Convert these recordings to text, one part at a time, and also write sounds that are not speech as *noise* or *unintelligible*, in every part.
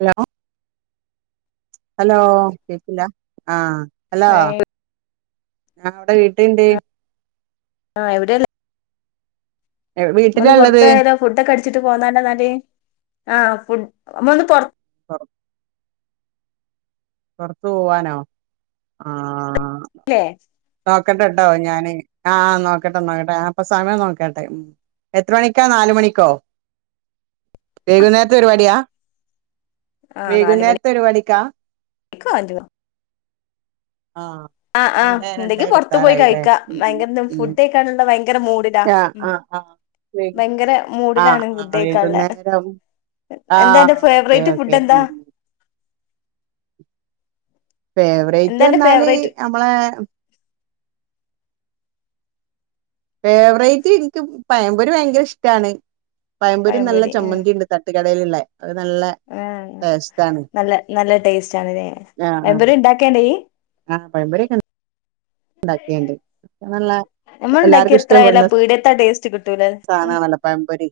Hello hello. കേക്ക്‌ണില്ലാ ആഹ് hello. ഏയ് ഞാവ്ടെ വീട്ടിൽണ്ട്. ആഹ് എവിടെള്ളെ? നമ്മള് വീട്ടിലാ ഇള്ളത് പൊർത്തോയാലോ? ഫുഡക്കെ അടിച്ചിട്ട് പോന്നാലോന്നാല്? ആഹ് ഫുഡ് നമ്മ ഒന്ന് പൊറ- പൊറത്ത് പൂവാനോ? ആഹ് ല്ലേ? നോക്കട്ടെട്ടോ ഞാന്. ആഹ് നോക്കട്ടെ നോക്കട്ടെ. അപ്പോ സമയം നോക്കട്ടെ. ഉം എത്ര മണിക്കാ നാല് മണിക്കോ? വൈകുന്നേരത്തെ പരിപാടിയാ? ആ വൈകുന്നേരത്തെ നാലുമണിക്കോ പരിപാടിക്കാ? *unintelligible* ആഹ് ആ ആ രണ്ടെ എന്തെങ്കി പുറത്തു പോയി രണ്ടെരുവത്താറായില്ലേ കഴിക്കാം ഭയങ്കര ഉം ഫുഡ് കഴിക്കാനുള്ള ഭയങ്കര മൂഡിലാ ആഹ് ഉം അഹ് അഹ് വെ ഭയങ്കര ആഹ് മൂഡിലാണ് ആഹ് ഫുഡ് കഴിക്കാനുള്ള വൈകുന്നേരം എന്താ അന്റെ ആഹ് ഓക്കെ ഫേവറേറ്റ് ഫുഡ് ഓക്കെ. എന്താ ഫേവറേറ്റ് എന്താ അന്റെ അർഞ്ഞാല് ഫേവറേറ്റ് നമ്മളേ. ഫേവറേറ്റ് ഇൻക്ക് പയംമ്പൊരി ഭയ്ങ്കര ഇഷ്ട്ടാണ്. പയംപൊരീം നല്ല പഴംപൊരി ചമ്മന്തി ണ്ട് തട്ടുകടയില്ള്ളെ അത് നല്ലെ. ആഹ് നല്ല നല്ല ടേസ്റ്റ് ആണ്ലെ. ആഹ് ആഹ് പഴംപൊരിണ്ടാക്കണ്ടയ്യ്? ആഹ് പഴംപൊരിക്കെണ്ടാക്കണ്ട്. നല്ല എല്ലാർക്കും ഇഷ്ട്ടപ്പെട്ന്ന. പീട്യേത്തെ ടേസ്റ്റ് കിട്ടൂലേ.? സാനാണല്ലോ പഴംമ്പൊരി.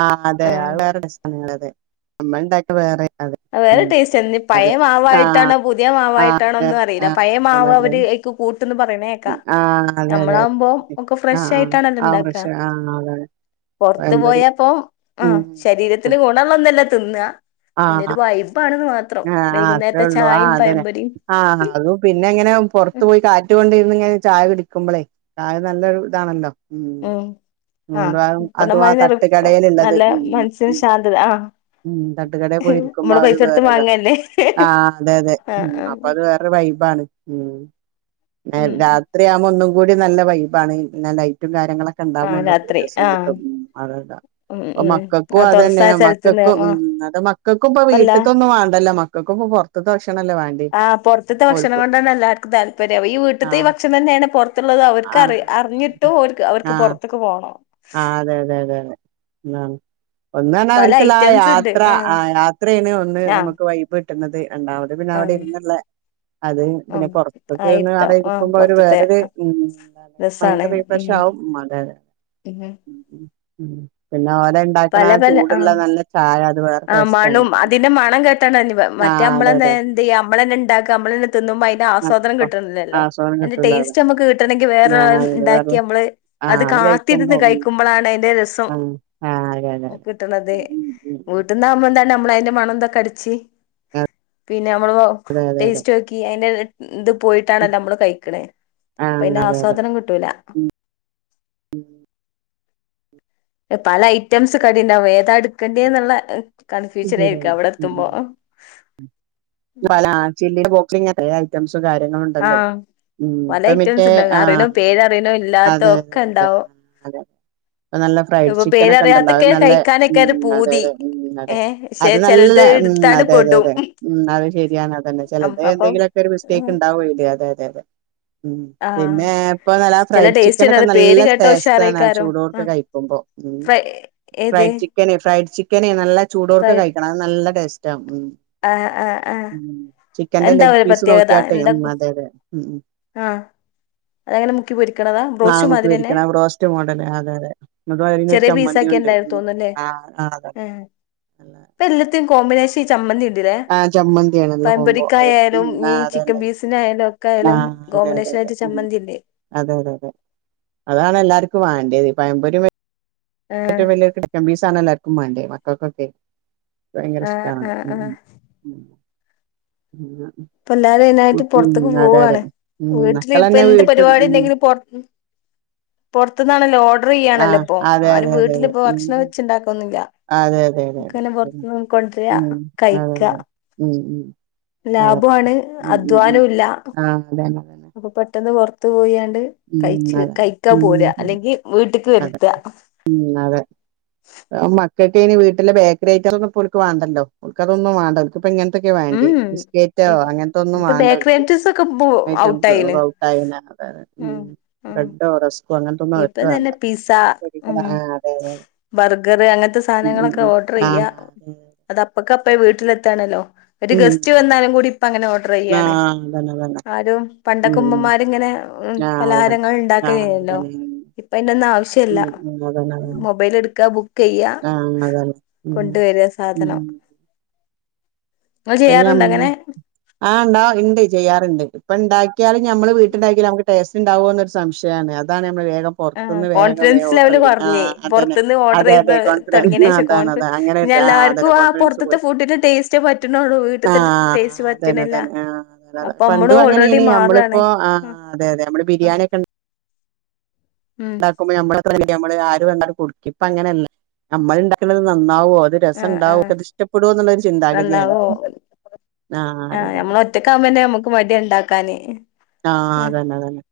ആഹ് അതെ ആ *unintelligible* *unintelligible* നമ്മള് ണ്ടാക്കിയ വേറെക്കാരം. അഹ് വേറെ ടേസ്റ്റ് ന്നെ. നി പയേ മാവായിട്ടാണോ പുതിയ ആഹ് മാവായിട്ടാണോ അതെ ഒന്നും അറിയില്ല, ആഹ് പയേ അതന്നെ മാവ് അതെ അവര്. ക് കൂട്ടുന്ന് പറയണേക്കാ ആഹ് അതെ അതെ അതെ നമ്മളാവുമ്പോം അതെ ഒക്കെ ഫ്രഷ ആഹ് ആഹ് ആയിട്ടാണല്ലോ ആഹ് ണ്ടാക്കാ. ഫ്രഷ് ആഹ് അതാണ് പൊർത്ത് പഴംപൊരി പോയപ്പോ ആഹ് ഉം ശരീരത്തിന് ഗുണള്ള ഒന്നല്ല തിന്നാ. ആഹ് ആഹ് അത്രേ വൈകുന്നേരത്തെ ഉള്ളൂ ചായയും ആഹ് അതന്നേയാ. പഴംപൊരിയും ആഹ് അതും പിന്നെ ഇങ്ങനെ പുറത്തു പോയി കാറ്റ്കൊണ്ടിര്ന്ന്ങ്ങനെ ചായ കുടിക്കുബ്ലെ. ആഹ് നല്ലൊരു ഇതാണല്ലോ. ഉം അഹ് അതുകൊണ്ട് അതും ആ അത്മാരി തട്ടുകടയിലുള്ളത് നല്ല ഉം മനസ്സിന് ഉം ശാന്തത ആഹ് ഉം തട്ടുകടെ പോയിരിക്കുമ്പോ നമ്മള് പൈസ ആഒര്ത് കൊടുത്ത് വേറെഇതാ. വാങ്ങല്ലേ ആഹ് അതെ അതെ ആഹ് ഉം അപ്പൊ ആഹ് അത് വേറെരു വൈബാണ് ഉം എഹ് ഉം രാ ത്രിയാവ്മ്പോ ഒന്നും കൂടി നല്ല വൈബാണ് പിന്നെ ലൈറ്റും കാര്യങ്ങളൊ ക്കെണ്ടാഉമ്പോ ആഹ് ന്തോ രാത്രി രസം ആഹ് കിട്ടും, ഉം അതതാ ഉം പ്പൊ ഉം മക്കക്കും ആഹ് അത് തൊടസായ തന്നെയാ മ സ്ഥലത്ത്ന്ന് ക്കക്കും ആഹ് ഉം അത് മക്കക്കും ഇപ്പൊ ഇപ്പല്ല വീട്ട്ത്തൊന്നും വേണ്ടല്ലോ മക്കക്കും ഇപ്പൊ പുറത്ത് ഭക്ഷണല്ലേ വാ ആഹ് പൊർത്ത്ത്തെ ഭക്ഷണം കൊണ്ടാണ് എല്ലാർക്കും താല്പര്യം ഈ വീട്ട്ത്തെ ഈ ആഹ് ഭക്ഷണന്നെണ് പൊർത്തുള്ളത് അവർക്ക് അറി ആഹ് അറിഞ് അതെ ട്ടും ഓര്ക് അവര്ക്ക് ആഹ് പൊർത്ത്ക്ക് പോണം. ആഹ് അതെ തെ തെ തെ ന്നാണ്. ഒന്നന്ന്ർഞ്ഞാ പല അവർക്ള്ളാ ഐറ്റംസ് ഉണ്ട് യാത്ര ആഹ് യാത്രേണ് ഒന്ന് ആഹ് നമുക്ക് വൈബ്. ട്ട്ന്നത് രണ്ടാമത് പിന്ന അവ്ടെ ആഹ് ഇര്ന്ന്ള്ളെ. അതും പിന്നെ ആഹ് പൊർത്ത്ക്ക്‌ ആയിരിക്കാം ആടെ ആഹ് ഇരിക്കുമ്പോ ഒരു പൊറത്തത്തെ വേറൊരു ഉം മൈന്റ് റി ഫ്രഷാവും മതേ പിന്നെ പിന്ന ഓര് ണ്ടാക്കണ പല പല ചൂടുള്ള ആഹ് നല്ല ചായ അതുവേ ആഹ് മണും അതിന്റെ മണം കേട്ടാണ്, മറ്റേ ആഹ് അതെ മ്മളന്നെ അതെ എന്ത്യ്യ നമ്മളന്നെണ്ടാക്കാ നമ്മളെ ആഹ് തിന്നുമ്പയ്ന്റാസ്വാദനം പ്പ കിട്ട്ണില്ലല്ലോ ആസ്വാദനം അയ്ന്റെ കിട്ടൂല അതാണ് ടേസ്റ്റമ്മക്ക് കിട്ടണെങ്കി ആഹ് അത് വേറൊരാള്ണ്ടാക്കി വേറെ നമ്മള് ആഹ് അത് കയ് ത്തിര്ന്ന് കയ്ക്കുമ്പളാണ് അയ്ന്റെ രസ് അഹ് ആഹ് അതെ അതെ *inaudible* ന്നാ നമ്മള്ന്താണ് നമ്മളയ്ന്റെ മണംതൊക്കടിച്ച് ഉം പിന്നെമ്മളോ അതെ അതെ അതെ ടേസ്റ്റോക്കി ഈ അയ്ൻ്റെത് ഇന്ത് പോയിട്ടാണല്ലൊമ്മള് കഴിക്ക്ണ് ആഹ് അപ്പൊയ്ൻ്റെ അതെ ആസ്വാദനം കിട്ടൂല ഉം പല ഐറ്റംസ് കടിണ്ടാവും അത് ഏതാട്ക്കണ്ടിന്ന്ള്ള ശരിയാണ് കൺഫ്യൂഷനയ്ക്ക ഉം അവിടെത്തുമ്പോ ഉം ചില്ലിൻ്റെ ബോക്സിലിഞ്ഞ് എത്രങ്ങാനു ഐറ്റംസ് കാര്യങ്ങള്ണ്ടല്ലോ ആഹ് ഉം പല ഇപ്പ ഐറ്റംസ് മറ്റേ ഉണ്ടാവും അറിയണോ ആഹ് പേരറിയണോ ഇല്ലാത്ത അതെ ഒക്കെ അതെ ഉണ്ടാവും അതെ അതെ ഇപ്പ നല്ല ഫ്രൈഡ് ഇപ്പൊ ചിക്കനൊക്കെണ്ടല്ലോ അത് പേരറിയാത്തൊക്കെ നല്ല കഴിക്കാനൊക്കെ ഉം ഒരു അതെ പൂതി അതെ ഉം അതെ ഏഹ് പക്ഷെ അത് നല്ല ചിലത് ഉം എടുത്താണ്ട് അതെ അതെ പെടും അതെ ഉം അത് ശരിയാണ് അതന്നെ ചെലത് അപ്പം എന്തെങ്കിലൊക്കൊര് മിസ്റ്റേക്ക്ണ്ടാവൊയ്‌ല് അതെ അതെ അതെ ഉം ആഹ് പിന്നെ ഇപ്പൊ നല്ല ആ ചില ഫ്രൈഡ് ടേസ്റ്റ് ചിക്കനൊക്കെ ഉണ്ടാവും പേര് നല്ല കേട്ടാ ടേസ്റ്റാണ് ആ ഉഷാറേക്കാരം ആ ചൂടോട്ക്കെ കഴിക്കുമ്പോ ഉം ഫ്രൈ ഏത് ഫ്രൈഡ് ചിക്കന് ഫ്രൈഡ് ചിക്കന് നല്ല ചൂടോട്ക്കെ കഴിക്കണം അത് നല്ല ടേസ്റ്റാ ഉം ആഹ് ആഹ് ആഹ് ഉം ചിക്കന്റെ ലെഗ് പീസ് നോക്കിയാട്ടെ ഉം അതെ അതെ ഉം അഹ് അതെങ്ങനെ മുക്കി പൊരിക്ക്ണതാ ബ്രോസ്റ്റ് നാവുമ്മക്ക് മാതിരിയന്നെ പിടിക്കണ ബ്രോസ്റ്റ് മോഡല് അതെ അതെ എന്നിട്ട് അതിനൊരു ചെറിയ ചമ്മന്തിയുണ്ട് പീസാക്കിയണ്ടായി ഉം തോന്ന്ണ്ല്ലേ ആഹ് ആഹ് അതെ ഉം ഇപ്പെല്ലത്തിനും കോമ്പിനേഷ ചമ്മന്തിണ്ട്ലേ ആഹ് ചമ്മന്തിയാണ് നല്ല കോംബോ അത് പയമ്പൊരിക്കായാലും ഉം ഇനി ആഹ് ചിക്കൻ അതന്നെ പീസിനായാലും ഒക്കായാലും ആഹ് അതെ അതെ അതെ ഉം അതെ അതെ അതെ അതാണെല്ലാർക്കും വാണ്ടത് പയമ്പൊരി ആ ഏറ്റും വല്ല്യൊര് ചിക്കൻ പീസാണെല്ലാർക്കും മാണ്ടത് മക്കക്കൊക്കെ ആ ആ ഭയ്ങ്കരഷ്ടാണത് ആ ഉം പിന്നെ ഇപ്പെല്ലാരു അയ്നായിട്ട് പൊർത്ത്ക്ക് പോവാണ് ഉം വീട്ടിലിപ്പ മക്കളന്നെ എന്ത് വീട്ട് ഉം പരിപാടിണ്ടെങ്കിലും പൊർ പൊർത്ത്ന്നാണല്ലോ ആഹ് ഓർഡറെയ്യാണല്ലൊപ്പൊ അതെ ആരും അതെ അതെ അതെ വീട്ടിലിപ്പൊ ഉം ഭക്ഷണം വെച്ചിണ്ടാക്കൊന്നുല്ല അതെ അതെ അതെ അതെ ഒക്കങ്ങനെ ശരിയാണ് പൊർത്ത്ന്ന് കൊണ്ട്രാ ഉം അതെ കയിക്ക അതെ ഉം ഉം അതെ ലാഭു ആണ് ഉം ഉം ഉം അധ്വാനുല്ല ആഹ് അതന്നെ അതന്നെ അപ്പൊ പെട്ടെന്ന് പൊർത്ത് പോയാണ്ട് ഉം കയിച്ച് അതന്നെ കയിക്കാ ഉം പോര അതന്നെ അല്ലെങ്കി വീട്ടക്ക് അതെ വര്ത്ത ഉം അതെ ഏ മക്കൾക്കയ്ന് വീട്ടിലെ ബേക്കറി ഐറ്റാളൊന്നു പ്പോൽക്ക് വാണ്ടല്ലോ ഓൽക്കതൊന്നും വാണ്ട ഇപ്പങ്ങൻത്തൊക്കെ വേണ്ടി ഉം ബിസ്കേറ്റോ അങ്ങൻത്തൊന്നും ഇപ്പൊ ബേക്കറി വാണ്ടോൽക്ക് ഐറ്റംസ് ഒക്കെ ഇപ്പൊ ഐറ്റംസ് ഔട്ടായിന് ഔട്ടായിന അത ബ്രഡോ റസ് ഇപ്പം തന്നെ പിസ ഉം ആഹ് അതെ അതെ ബർഗറ് അങ്ങൻത്തെ ഉം സാനങ്ങളൊക്കെ ഉം ഓർഡറെയ്യാ അത് അപ്പക്കപ്പെ വീട്ടിലെത്താണല്ലോ ഒര് ഉം ഗസ്റ്റ് വന്നാലും കൂടി ഇപ്പങ്ങനെ ഓർഡറെയ്യാണ് ആഹ് അതെ അതെ ആരും ഉം പണ്ടൊക്കെമ്മമാര്ങ്ങനെ ഉം ആഹ് പലഹാരങ്ങൾ അതന്നെ ഇണ്ടാക്കലേയ്ഞ്ഞല്ലോ അതന്നെ ഇപ്പയ്ന്റൊന്നും ആവ്ശ്യല്ല ഉം ഉം ആഹ് അതന്നെ ആഹ് അതന്നെ ഉം ഉം അതന്നെ അതന്നെ മൊബൈലെട്ക്ക ബുക്കെയ്യ ആഹ് അതന്നെ ഉം കൊണ്ട് വര ഉം സാധനം നിങ്ങൾ പിന്നെ അം ചെയ്യാറുണ്ടോ അങ്ങനെ ആ ണ്ടാവും ഇണ്ട് ചെയ്യാറ്ണ്ട് ഇപ്പണ്ടാക്കിയാലും ഞമ്മള് വീട്ടിണ്ടാക്കിയാൽ നമക്ക് ടേസ്റ്റ്ണ്ടാവോ ന്നൊര് സംശയാണ് അതാണ് നമ്മള് വേഗം ആഹ് പൊറത്തുന്ന് വേഗം കോൺഫിഡൻസ് വേഗം ഓർഡർ ലെവല് ചെയ്യുന്നെ കൊർഞ്ഞ് ആഹ് അതന്നെ പൊർത്ത്ന്ന് അതെ അതെ ഓർഡറയ്ത് കോൺഫിഡൻസ് അതാണ് തൊടങ്ങീനേഷം അതാണ് അങ്ങനെ ആഹ് ഇഞ്ഞെല്ലാർക്കു അതന്നെ ആ കോൺഫിഡൻസ് പൊർത്ത്ത്തെ പോയി ഫുഡിന്റെ ടേസ്റ്റെ പറ്റ്ണൊള്ളൂ ആഹ് തന്നെ തന്നെ ആ അതെ അപ്പൊ നമ്മളും പണ്ടും ഓൾറെഡി അങ്ങനേയ്ന് മാറാണ് നമ്മള്പ്പോ ആ ആഹ് അതെ അതെ നമ്മള് ആഹ് ബിരിയാണൊക്കെ ഉം ണ്ടാക്കുമ്പ നമ്മളെത്ര വല്ല്യ നമ്മള് ആര് വന്നാലും കൊടുക്കെ ഇപ്പങ്ങനെല്ല നമ്മള്ണ്ടാക്ക്ണത് നന്നാവോ അത് രസം ആഹ് ഉണ്ടാവും ആഹ് ഒത് ഇഷ്ടപ്പെടോ എന്നുള്ളരു ചിന്താഗതിയാണ് നന്നാവോ ആ അതാണ് ഒറ്റക്ക മ്മനെ നമുക്ക് മടി ഉണ്ടാക്കാന് ആഹ അതന്നെ അതന്നെ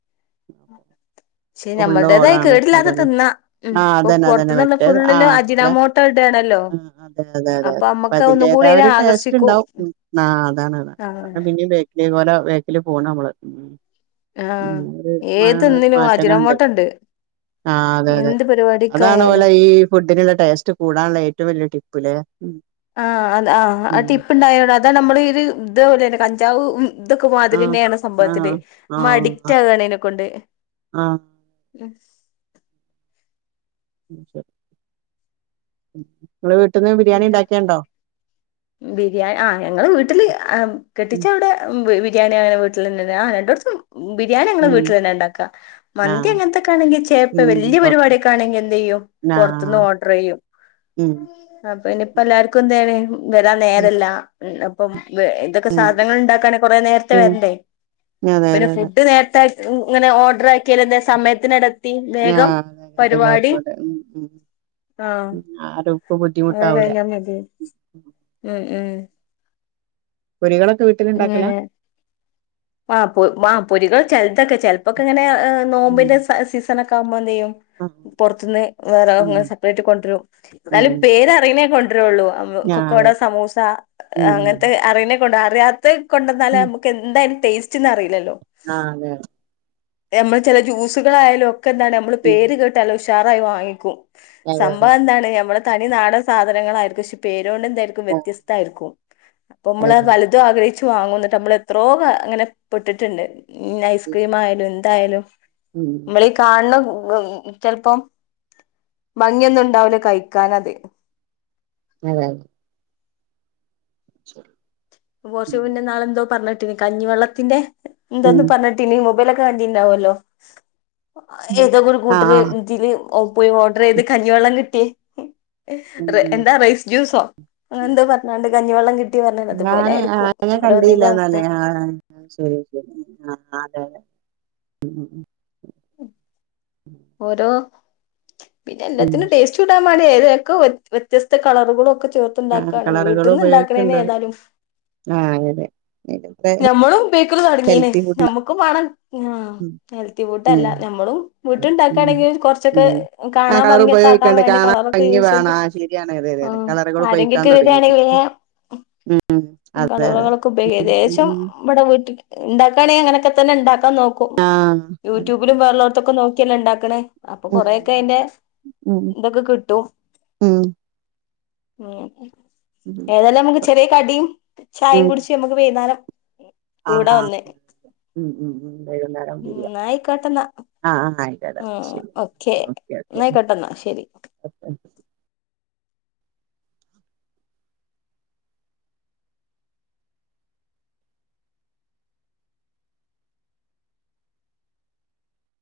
പക്ഷെ നമ്മൾടേതായി ഫുള്ളോഡറാണ് കേടില്ലാതെ അതന്നെ തിന്നാ ഉം ആഹ് ഇപ്പൊ അതന്നെ അതന്നെ പൊറത്തുന്നുള്ള മറ്റേ ഫുള്ളില് ആടെ അജിനാമോട്ട ഇടാണല്ലോ അതെ അതെ അതെ അപ്പൊ അപ്പ അമ്മക്ക് ഒന്നും കൂടി അതിന്റേതായ അയിനെ ഒരു ടേസ്റ്റ് ആകർഷിക്കും ഇണ്ടാവും ഉം ആഹ് അതാണ് ആഹ് *unintelligible* പിന്നേം *unintelligible* ഇതേപോലെ ബേക്കില് പോണം നമ്മള് ഉം ഉം ആഹ് ഏതിന്നിനും *unintelligible* ട്ടകണ്ട് അജിനോമോട്ടണ്ട് ആഹ് അതെ അതെ എന്ത് അതാണ് ഓലെ പരിപാടിക്കായാലും ഈ ഫുഡിനുള്ള ടേസ്റ്റ് കൂടാനുള്ള ഏറ്റവും വല്ല്യ ടിപ്പിലേ ആഹ് അത് ആഹ് ആ ടിപ്പ് ഇണ്ടായോട അതാ നമ്മളീ ഇത് ഇതേപോലന്നെ കഞ്ചാവ് ഉം ഇതൊക്കെ ആഹ് മാതിരിന്നെയാണ് ആഹ് സംഭവത്തില് നമ്മ അഡിക്റ്റ് ആഹ് ആകാണ് ഇയിനെക്കൊണ്ട് ആഹ് എ *unintelligible* നിങ്ങള വീട്ടിന്ന് ബിരിയാണി ഇണ്ടാക്കിയെണ്ടോ ബിരിയാ ആഹ് ഞങ്ങള വീട്ടില് ആഹ് കെട്ടിച്ചവിടെ ബിരിയാണി അങ്ങനെ വീട്ടിലന്നെ ആഹ് രണ്ടോടത്തും ബിരിയാണി ഞങ്ങളെ ഉം വീട്ടിലന്നെ ഇണ്ടാക്കാ മന്തി ആഹ് അങ്ങനത്തൊക്കാണെങ്കി ചേപ്പ ഉം വല്ല്യ പരിപാടിയൊക്കെ ആണെങ്കി എന്ത് ചെയ്യും ആഹ് പൊറത്തിന്ന് ഓർഡർ ചെയ്യും ഉം അപ്പ ഇനി ഇപ്പെല്ലാർക്കും എന്താണ് വരാൻ നേരെല്ല ഇം അപ്പം വേ ഇതൊ ക്കെ ഉം സാധങ്ങള് ഇണ്ടാക്കാൻ കുറേ നേരത്തെ ഉം വരണ്ടേ അതെ പിന്നെ അതെ അതെ ഫുഡ് നേരത്താ ഇങ്ങനെ ഓർഡർ ആക്കിയാൽ എന്താ സമയത്തിനെട ത്തി വേഗം ആഹ് അതെ പരിപാടി എല്ലാർക്കും അതെ ഉം ഉം ആഹ് ഉം ആരും ഇപ്പ അതൊക്കെ ബുദ്ധിമുട്ടാവൂല കഴിഞ്ഞാൽ മതി ഉം. ഉം ഉം ഒരികണക്ക് ഇങ്ങനെ ആഹ് പൊ ആഹ് പൊരികള് ചിലതൊക്കെ ചെലപ്പൊക്കെ ഇങ്ങനെ ആഹ് ഉം നോമ്പിന്റെ സ സീസനൊക്കെ ആകുമ്പൊ എന്ത് ചെയ്യും ആഹ് പുറത്തുന്ന് ഉം വേറെങ്ങെ സെപ്പറേറ്റ് കൊണ്ടരും എന്നാലും ഉം പേരറിയണെ കൊണ്ടരൊള്ളൂ ആഹ് അതെ കൊക്കോഡോ സമൂസ അങ്ങനത്തെ ഉം അറിയണെ കൊണ്ട അറിയാത്ത കൊണ്ടന്നാലേ ഉം നമു ക്കെന്താ അയ്‌ന്റെ ടേസ്റ്റ്ന്ന് അറിയില്ലല്ലോ ആഹ് അതെ എമ്മ ചില ജ്യൂസുകളായാലും ഒക്കെ എന്താണ് നമ്മള് ഉം പേര് കേട്ടാലുഷാറായി വാങ്ങിക്കും അതെ അതെ സംഭവം എന്താണ് ഞമ്മടെ തനി നാടൻ സാധനങ്ങളായിരിക്കും പക്ഷെ പേരുകൊണ്ട് എന്തായിരിക്കും ആഹ് വ്യത്യസ്താരിക്കും അപ്പൊ അതെ നമ്മള് അതെ പലതും ആഗ്രഹിച്ചു വാങ്ങും എന്നിട്ട് നമ്മൾ എത്രയോ അങ്ങനെ പെട്ടിട്ടിണ്ട് ഉം ഐസ്ക്രീം ആയാലും എന്തായാലും ഉം നമ്മളീ കാണണ ചെലപ്പോം ഭംഗിയൊന്നും ഇണ്ടാവൂല കഴിക്കാനത് ഉം ശരി പോർഷ ഉം പിന്നെ ഇന്നാളെന്തോ പറഞ്ഞിട്ടിന് കഞ്ഞിവെള്ളത്തിന്റെ ഉം. എന്താന്ന് പറഞ്ഞ പിന്നെ ഈ മൊബൈലൊക്കെ കണ്ടിണ്ടാവല്ലോ ഏതൊക്ക ഒരു ആഹ് കൂട്ടര് ആഹ് ഇതില് ഓ പോയി ഓർഡർ ചെയ്ത് കഞ്ഞിവെള്ളം കിട്ടി ഉം എന്താ റൈസ് ജ്യൂസോ അങ്ങനെന്തോ പറഞ്ഞണ്ട് കഞ്ഞിവെള്ളം കിട്ടി പറഞ് ഞാന് ആഹ് ആതിരയെ കണ്ടില്ല എന്നാലേ ആഹ് ആഹ് ശരി *unintelligible* ആഹ് അതെ അതെ ഓരോ ഉം ഇതെല്ലാത്തിനും ടേസ്റ്റ് ക്കിടാൻ മടിയാ ഇതൊക്കെ വ്യത്യസ്ത കളറുകളൊക്കെ ചേർ ആഹ് ത്തിണ്ടാക്കാണ് കളറുകൾ വീട്ടിന്ന് ഉപയോഗിക്കണ്ട് ഇണ്ടാക്കണനേതാലും ആഹ് അതെ ഇപ്പത്തെ ഞമ്മളും ബേക്കറി തുടങ്ങിയേനെ ഹെൽത്തി ഫുഡാ ഞമു വണം ഉം ഹെൽത്തി ഉം ഫുഡ്ല്ല നമ്മളും ഉം ആണെങ്ക കുറച്ചൊക്കെ ഉം ആഹ് കാണാൻ കളർ ഭംഗിയൊക്കെ ആക്കാൻ ഉപയോഗിക്കാണ്ട് വേണ്ടി കാണാൻ കളറൊക്കെ ഭംഗി യൂസ് വേണം ചെയ്ത് ആഹ് ശരിയാണ് അതെ അതെ ആ അതെ കളറുകൾ ആരെങ്കിൽ ഉപയോഗിക്കാൻ വരൂ ഒകെ തുടങ്ങി ആണെങ്കിൽ പിന്നെ ഉം *unintelligible* അതെ അതെ അതെ ഉം ഉം നമ്മടെ വീട്ടിൽ ഉണ്ടാക്കുകയാണെങ്കിൽ അങ്ങനെയൊക്കെ തന്നെ ഉണ്ടാക്കാൻ നോക്കും ആഹ് അതെ അതെ യൂട്യൂബിലും വേറേ ള്ളോർത്തൊക്കെ നോക്കി ല്ല ഉണ്ടാക്കണേ അപ്പൊ കൊറെയൊക്കെ ഉം അയിന്റെ ഉം ഇതൊക്കെ കിട്ടും ഉം ഉം ഉം ഏതായാലാം നമുക്ക് ചെറിയ കടിയും ചായയും കുടിച്ച് നമ്മുക്ക് വൈകുന്നേരം ആ ഉ ഉ ഉ വൈകുന്നേരം വിരിയാ ന്നായിക്കോട്ടെന്നാ ആഹ ആഹ ആയി ഉം ഓക്കെ എന്നാ ആയ്കോട്ടെന്നാ ശരി *unintelligible*